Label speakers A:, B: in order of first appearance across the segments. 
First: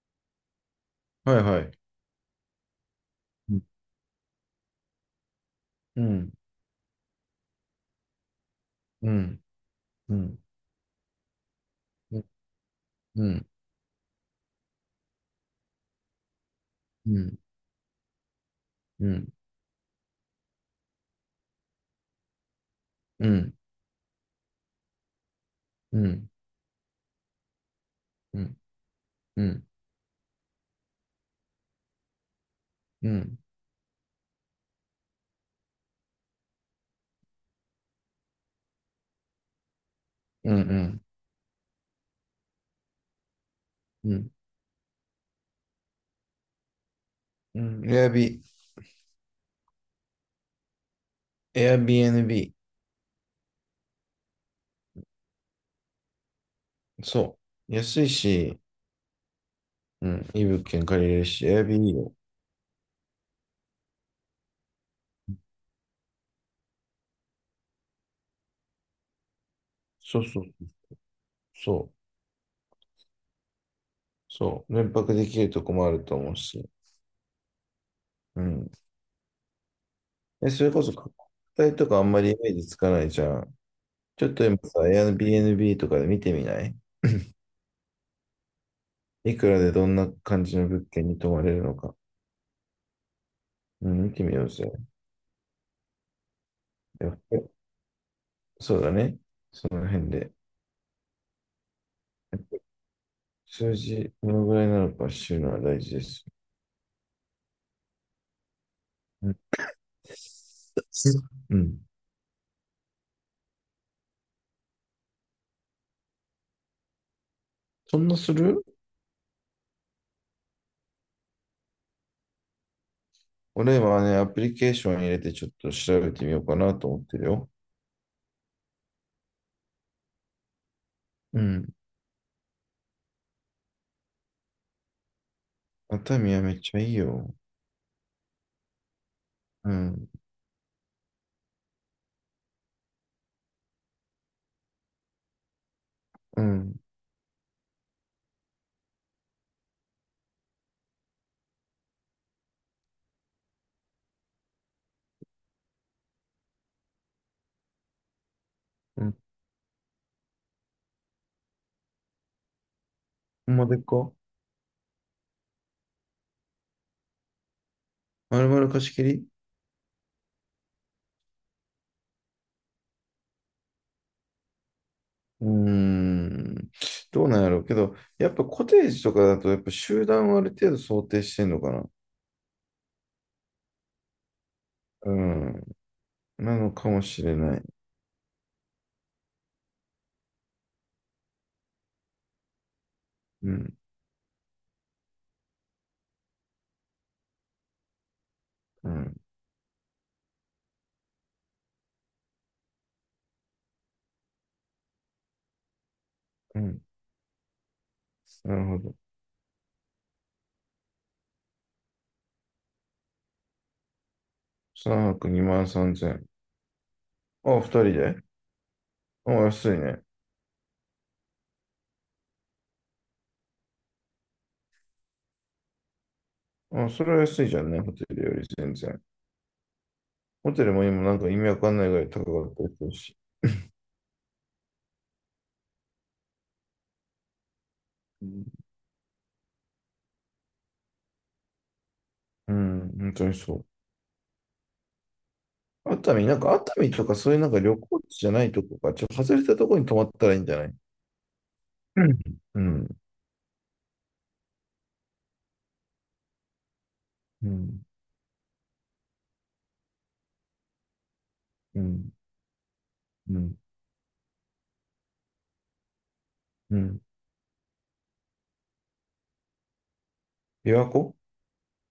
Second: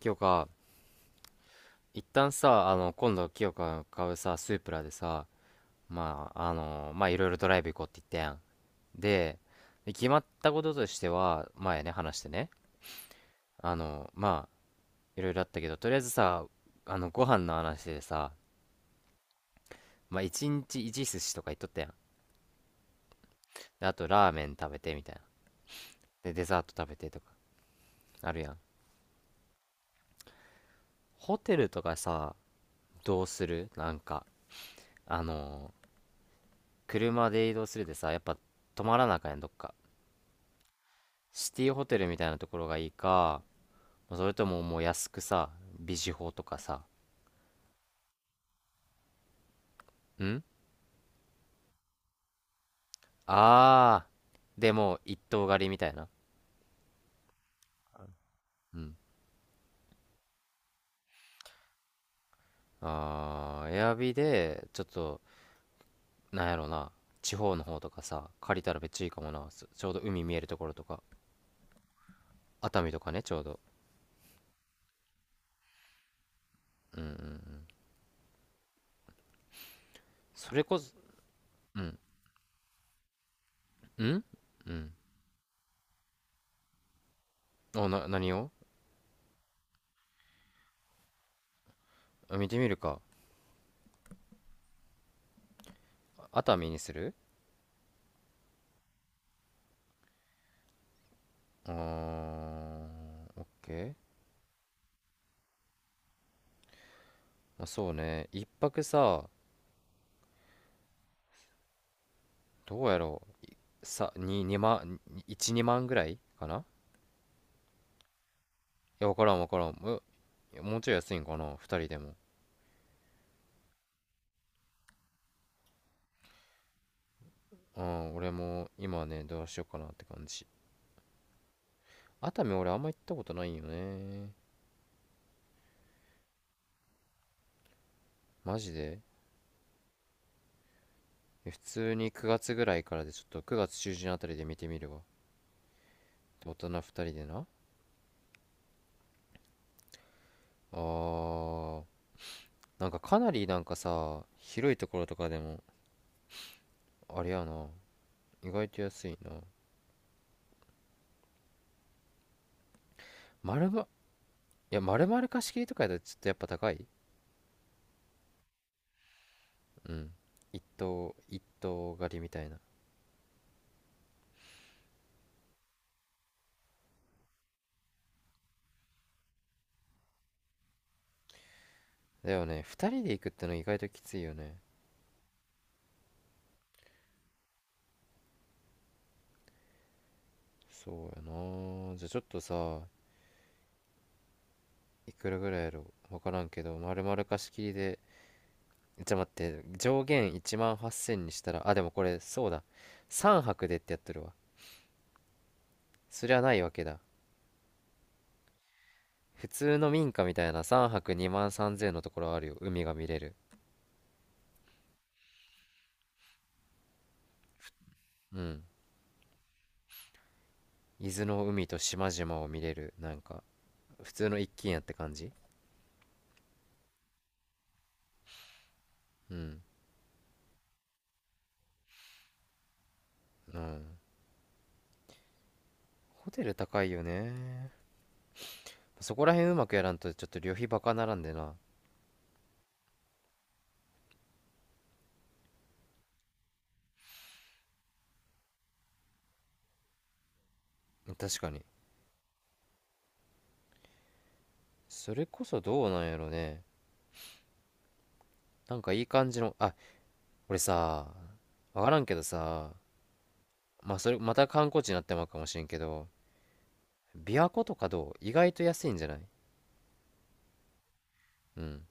A: 清香、
B: はいはい。
A: 一旦さ、今度清
B: うん、
A: 香が買うさ、スープラでさ、
B: う
A: ま
B: ん、
A: あ、まあ、いろいろドライブ行こうって言ったやん。
B: う
A: で、
B: ん、
A: 決
B: う
A: まっ
B: ん、
A: たこととしては、前ね、話
B: う
A: し
B: ん、
A: てね、
B: うん、
A: まあ、いろいろあったけど、とりあえずさ、
B: う
A: ご飯
B: ん、
A: の話でさ、
B: うん、
A: まあ、一日一寿司とか言っとったやん。
B: うん、
A: で、あと、ラーメン食べてみたいな。
B: うん、
A: で、デザート食べてとか、ある
B: う
A: や
B: ん、
A: ん。
B: うん、
A: ホテルとかさ、
B: う
A: どう
B: ん、
A: するなんか、あの、車で移動するでさ、やっぱ、泊まらなあかんやん、どっか。
B: うん、
A: シティホテルみたいなところがいいか、
B: う
A: そ
B: ん、
A: れとももう安くさ、ビジホとかさ、
B: うん、エアビ、
A: ん
B: エアビー NB。
A: あでもう一棟借りみたいな。
B: そう。安いし、
A: うん。
B: うん、いい物件借りれるし、エアビーいいよ。
A: あー、エアビで、ちょっと、なんやろな、地方の方とかさ、借りたらめっちゃいいかもな。ちょうど
B: そ
A: 海
B: う
A: 見え
B: そ
A: る
B: う、
A: ところとか、
B: そう、
A: 熱海とかね、ちょうど。
B: そう。連泊できるとこもあると思うし。うん。え、
A: そ
B: そ
A: れ
B: れ
A: こ
B: こ
A: そ。
B: そ、国体
A: う
B: と
A: ん。
B: かあんまりイメージつかないじゃん。ち
A: ん
B: ょっと今
A: う
B: さ、
A: ん。
B: エア r b n b とかで見てみない？
A: 何を。
B: いくらでどんな感じの物件に泊まれるのか。
A: あ、見てみるか。
B: うん、見てみようぜ。
A: 熱海にす
B: や
A: る？
B: っぱりそうだね。その辺で。
A: あ
B: やっぱ
A: ー、オッケ
B: 数
A: ー。
B: 字、どのぐらいなのか知るのは大事です。
A: まあ、そうね、一泊さ、
B: うん。うん。
A: どうやろさ、2、2万、1、2万ぐらいかな？い
B: そんなする？
A: や、わからんわからん。え、もうちょい安いんかな ?2 人でも。
B: 俺はね、アプリケーション入れてちょっと調べてみようかなと思ってるよ。
A: うん、俺も今ね、どうしようかなって感じ。
B: うん。
A: 熱海俺あんま行ったことないよね。
B: 熱海はめっちゃいいよ。
A: マジで？
B: うん。
A: 普通に9月ぐらいからでちょっと9月中旬あたりで見てみるわ。
B: う
A: 大
B: ん。
A: 人2人でな。あー、なんかかなりなんかさ、広いところとかでも、あれやな。意外と
B: う
A: 安
B: ん。
A: いな。
B: ほんまでっ
A: い
B: か？
A: や、丸々貸し切りとかやったらちょっとやっぱ高い。
B: 丸々貸し切り？
A: うん。一頭一頭狩りみたいな。
B: うーん。どうなんやろうけど、やっぱコテージとかだと、やっぱ集団をある程度想定してんのかな。
A: だよね、二人で行くっての意外ときついよね。
B: うん。なのかもしれない。
A: そうやな、じゃあちょっとさ、
B: うん。
A: いくらぐらいやろ、分からんけど、丸々貸し切りで。
B: う
A: じゃ
B: ん。
A: と待って、上限1万8000にしたら、あ、でもこれそうだ、三泊でってやってるわ。そりゃな
B: う
A: いわ
B: ん。
A: けだ。
B: なるほど。
A: 普通の民家みたいな三泊2万3000のところあるよ。海が見れる。
B: 3泊2万3千0？あ、2人で？
A: うん。
B: あ、安いね。
A: 伊豆の海と島々を見れる、なんか普通の一軒家って感じ。
B: あ、それは安いじゃんね、ホテルより全然。
A: うん。
B: ホテルも今なんか意味わかんないぐらい高かったりするし。
A: うん。ホテル高いよね。
B: うん。
A: そこら辺うまくやらんとちょっと旅費バカならんでな。
B: うん、本当にそう。熱海、なんか熱海とかそういうなんか旅行地じゃないとこか、ちょっと外れたとこに泊まったらいいんじゃない？
A: 確かに。
B: うん、うん、
A: それこそどうなんやろね。
B: うん、
A: なんかいい感じの、あ、俺さ、
B: う
A: わからんけどさ、
B: ん、
A: まあそれまた観光地になってまうかもしれんけど、
B: うん。
A: 琵琶湖とかどう？意外と安いんじゃない？
B: 琵琶湖？
A: うん。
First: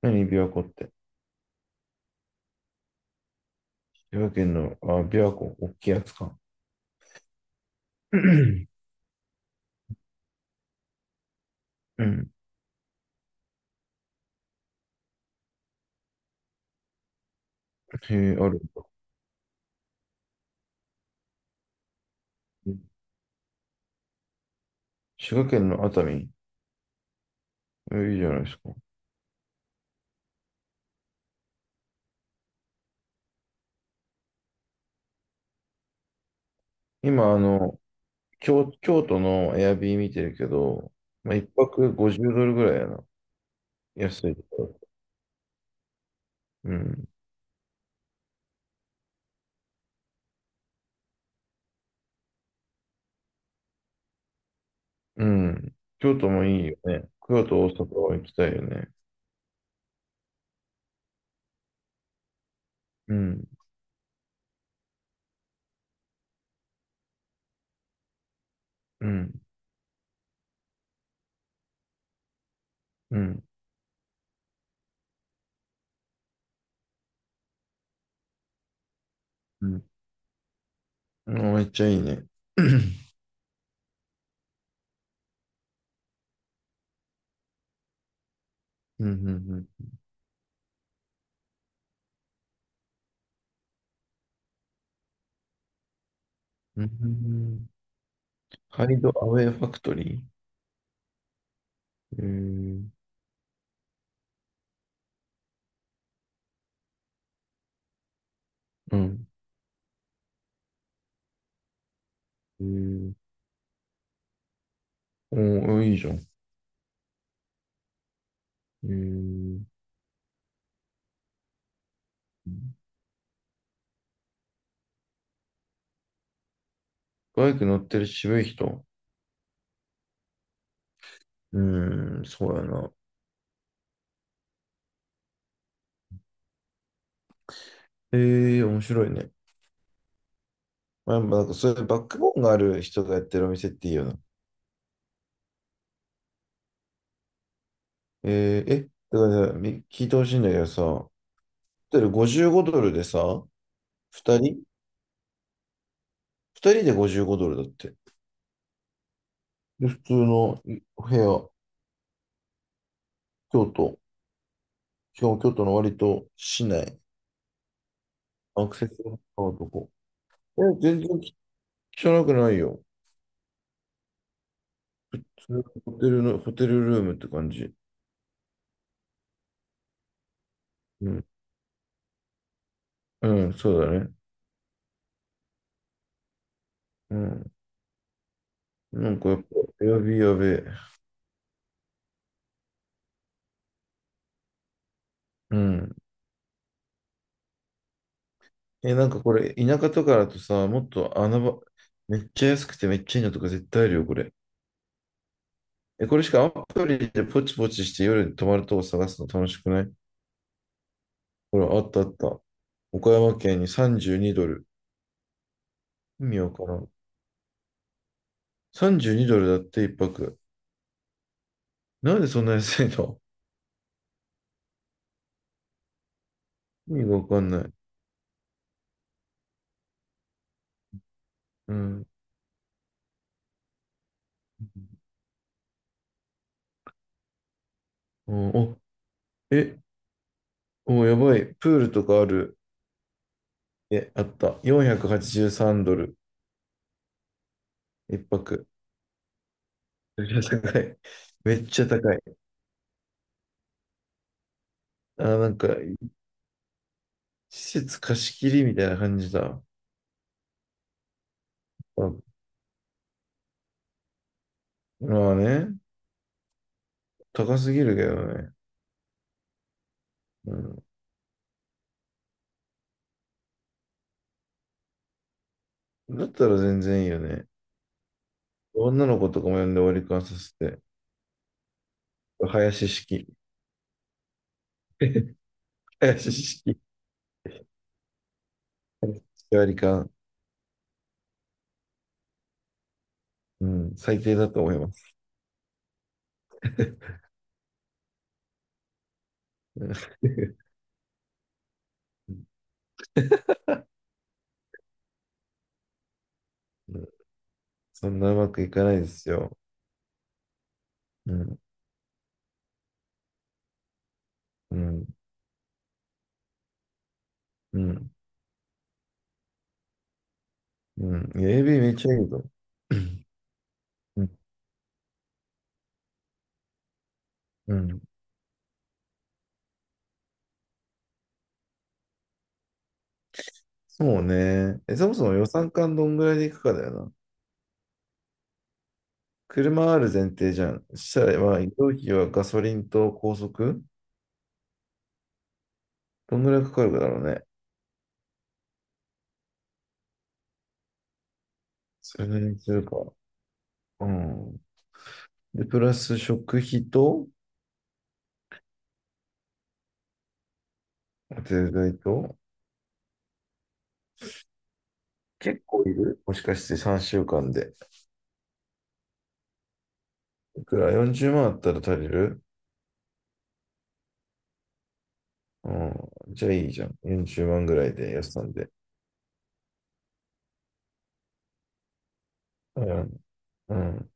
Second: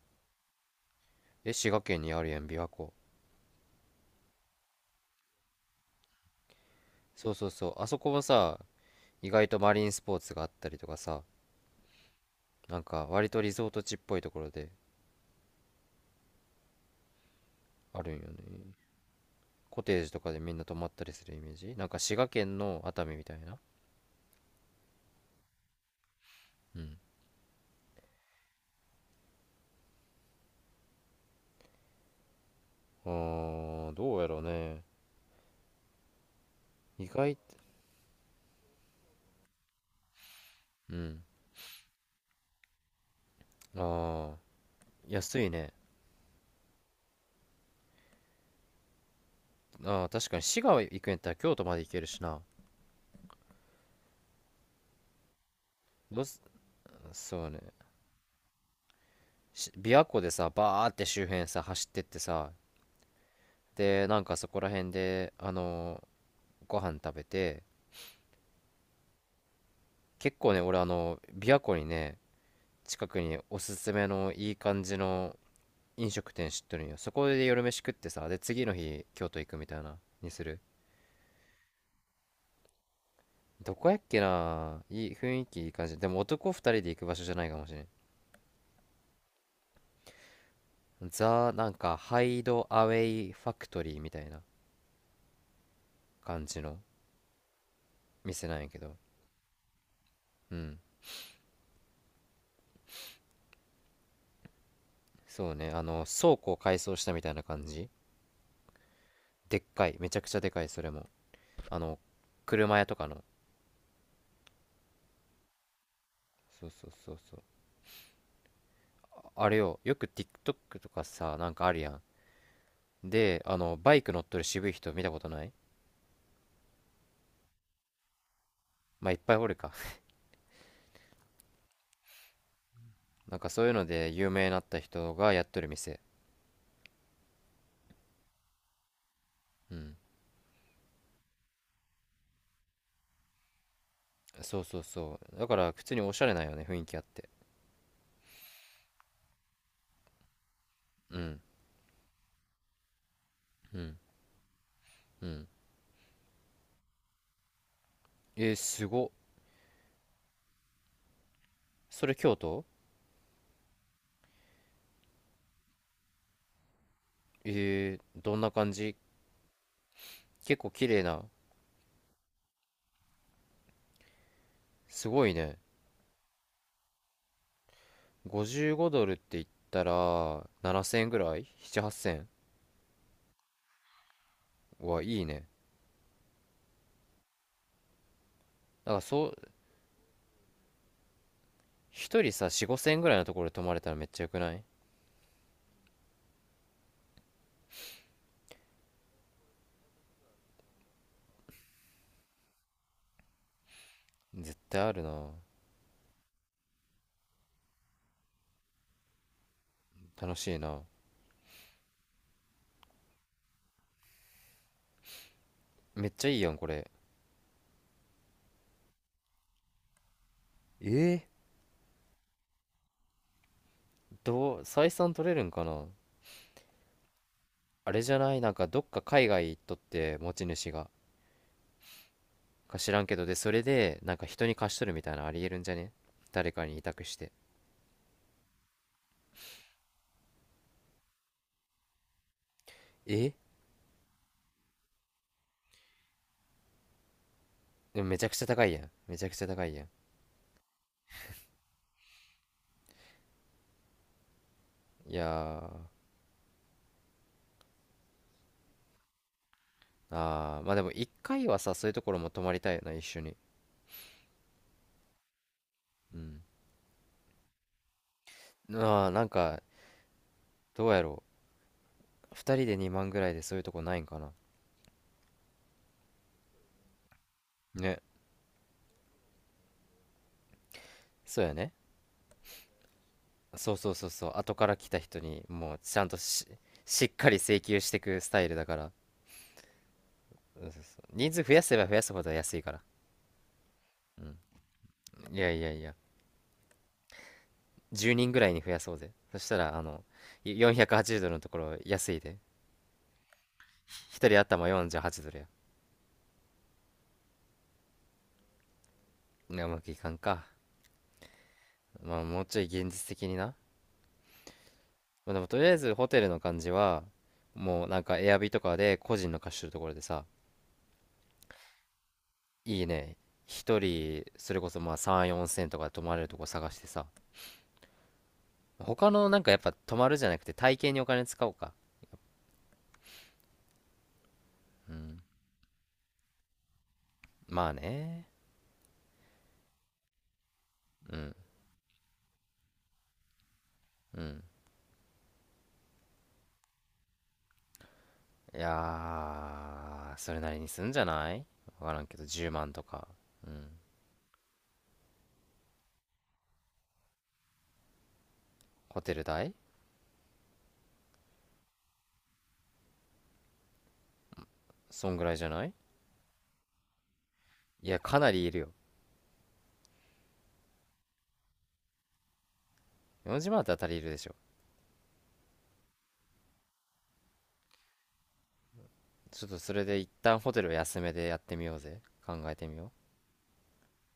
B: 何琵琶湖って。
A: え、滋賀県にあるやん、琵琶湖。
B: 琵琶県の、あ、琵琶湖、大きいやつか。
A: そうそうそう。あそこ
B: う
A: もさ、
B: ん、
A: 意外とマリンスポーツがあったりとかさ、なんか割とリゾート地っぽいところであるん
B: へ
A: よ
B: え、あるん
A: ね。
B: だ。
A: コテージとかでみんな泊まったりするイメージ、なんか滋賀県の熱海みたいな。
B: 滋賀県の熱海。
A: うん。
B: えいいじゃないですか。
A: あー、どうやろうね、意
B: 今、
A: 外
B: あ
A: と。
B: の、京、京都のエアビー見てるけど、
A: うん。
B: まあ、一泊50ドルぐらいやな。
A: あ
B: 安い
A: ー、
B: ところ。
A: 安いね。
B: うん。
A: あー、確かに滋賀行くんやったら京都まで行けるしな。
B: うん。京
A: どう
B: 都
A: す
B: もいいよね。京
A: そうね、
B: 都、大阪は行きたいよね。
A: し琵琶湖でさ、バーって周辺さ走ってってさ、
B: うん。
A: で、なんかそこら辺でご飯食べて、
B: うん。
A: 結構ね、俺、あの琵琶湖にね、近
B: う
A: くに
B: ん。
A: おすすめのいい感じの飲食店知ってるんよ。そこで夜飯食ってさ、で次の日京都行くみ
B: う
A: たい
B: ん。
A: な、にする？
B: うんめっちゃいいね。
A: どこやっけな、いい雰囲気いい感じ。でも男2人で行く場所じゃないかもしれん。
B: うん。うん。
A: ザなんかハイドアウェイファクトリーみたいな感じの
B: うん。うん。
A: 店なんやけ
B: ハ
A: ど。
B: イドアウェイファクトリー。
A: うん。
B: えー、
A: そうね、あの倉庫を改装したみたいな感じ。
B: うん。
A: でっかい、めちゃくちゃでかい、それも、あの
B: え
A: 車屋とか
B: ー、
A: の。
B: おー、いいじゃん。
A: そうそうそうそう。
B: え
A: あ、あれ
B: ー、
A: よ、よく TikTok とかさ、なんかあるやん。で、あのバイク乗っとる渋い人見たことない？
B: バイク乗ってる渋い人。
A: まあいっぱいおるか。
B: うーん、そうやな。
A: なんかそういうので有名になった人がやっとる店。
B: え、え、面白いね。
A: うん。
B: まあ、なんかそういうバックボーンがある人がやってるお店っていいよな。
A: そうそうそう、だから普通におしゃれなんよね、雰囲気あって。
B: えー、え、だからみ聞いてほしいんだけどさ、ホ
A: うん。
B: テル55ドルでさ、
A: うん。
B: 2人？
A: うん。
B: 2 人で55ドルだって。
A: えー、すごっ。
B: で、普通のいお部屋、
A: それ京都？
B: 京都、しかも京都の割と市内、
A: えー、どんな
B: ア
A: 感
B: クセ
A: じ？
B: スの高いとこ。
A: 結
B: え、
A: 構綺
B: 全
A: 麗
B: 然
A: な？
B: 汚くないよ。
A: すごい
B: そ
A: ね。
B: れホテルの、ホテルルームって感じ。
A: 55ドルって言ったら7000円
B: う
A: ぐ
B: ん、
A: らい ?7、8000。
B: うん、そうだね。
A: はいいね。
B: うん。
A: だから
B: なん
A: そ
B: かやっぱ、
A: う、
B: エアビーやべえ。
A: 一人さ4、5000円ぐらいのところで泊まれたらめっちゃよくない？
B: うん。え、なんかこれ、田舎とかだとさ、もっと穴場、めっちゃ安くてめっちゃいいのとか絶対あるよ、これ。
A: 絶対あるな。
B: え、これしかアプリでポチポチして夜に泊まるとこ探すの楽しくない？
A: 楽しいな。
B: ほら、あったあった。岡山県に32ドル。
A: めっ
B: 意
A: ちゃい
B: 味
A: いや
B: わ
A: ん
B: か
A: こ
B: らん。
A: れ。
B: 32ドルだって一泊。
A: え
B: なんでそんな安いの？
A: ー、どう採算取れるんかな？
B: 意味がわかんない。
A: あれじゃない、なんかどっか海外行っとって持ち主が、
B: うん。
A: か知らんけど、で、それでなんか人に貸しとるみたいなのありえるんじゃね？誰かに委託して。
B: うん、お、え、お、やばい。プールとかある。
A: え、
B: え、あった。483ドル。
A: でも
B: 一
A: めちゃくちゃ高
B: 泊。
A: いやん、めちゃくちゃ高いやん。
B: めっちゃ高い。めっちゃ高い。
A: い
B: あ、
A: や
B: なんか、
A: ー。
B: 施設貸し切りみたいな感じだ。
A: あー、まあでも一回はさ、そういうところも
B: あ、
A: 泊まりたいな、一緒に。
B: まあね、
A: うん。
B: 高すぎるけどね。
A: あー、なんか、どうやろう、二人で2万ぐらいでそういうとこないんかな？
B: うん、だったら全然いいよね。
A: ね。
B: 女の子とかも呼んで割り勘させて。
A: そうやね。
B: 林式。
A: そうそうそうそう、後から来た 人にもうちゃんと
B: 林
A: し、
B: 式。
A: しっかり請求してくスタイルだから、
B: 割り勘。
A: 人数増やせば増やすほど安いから。
B: うん、最
A: う
B: 低だ
A: ん。
B: と思います。
A: いやいやいや、10人ぐらいに増やそうぜ。そしたら、480ドルのところ安いで。1人頭48ドルや。
B: そんなうまくいかないです
A: い
B: よ。
A: や、うまくいかんか。
B: うん、
A: まあ、もうちょい現実的にな。
B: うん、
A: まあ、でも、とりあえずホテルの感じは、
B: う
A: もうなん
B: ん、
A: かエアビとかで個人の貸してるところでさ、
B: うん。AB めっちゃいいぞ。
A: いい
B: う
A: ね。一人、
B: ん、
A: それこそまあ3、4千とかで泊まれるとこ探してさ。
B: うん。
A: 他のなんかやっぱ泊まるじゃなくて体型にお金使おうか。
B: そうね。
A: う
B: え、そも
A: ん。
B: そも予算感どんぐらいでいくかだよな。
A: まあね。
B: 車ある前提じゃん。そし
A: う
B: た
A: ん。
B: ら、まあ、移動費はガソリンと高速
A: うん。
B: どんぐらいかかるかだろうね。
A: いやー、それなりにすんじゃない？わからんけ
B: そ
A: ど、
B: れなり
A: 10
B: にす
A: 万と
B: る
A: か。
B: か。うん。で、プラス食費と、
A: ホテル代。
B: ホテルと、
A: そんぐらいじゃ
B: 結
A: ない？
B: 構いるもしかして3週間で。
A: いや、かなりいるよ。
B: いくら？ 40 万あったら足りる？
A: 4時まんだったら足りるでしょ。
B: うん。じゃあいいじゃん。40万ぐらいで、予算で。
A: ちょっとそれで一旦ホテルを安めでやってみようぜ。考えてみよ
B: う
A: う。
B: ん。うん。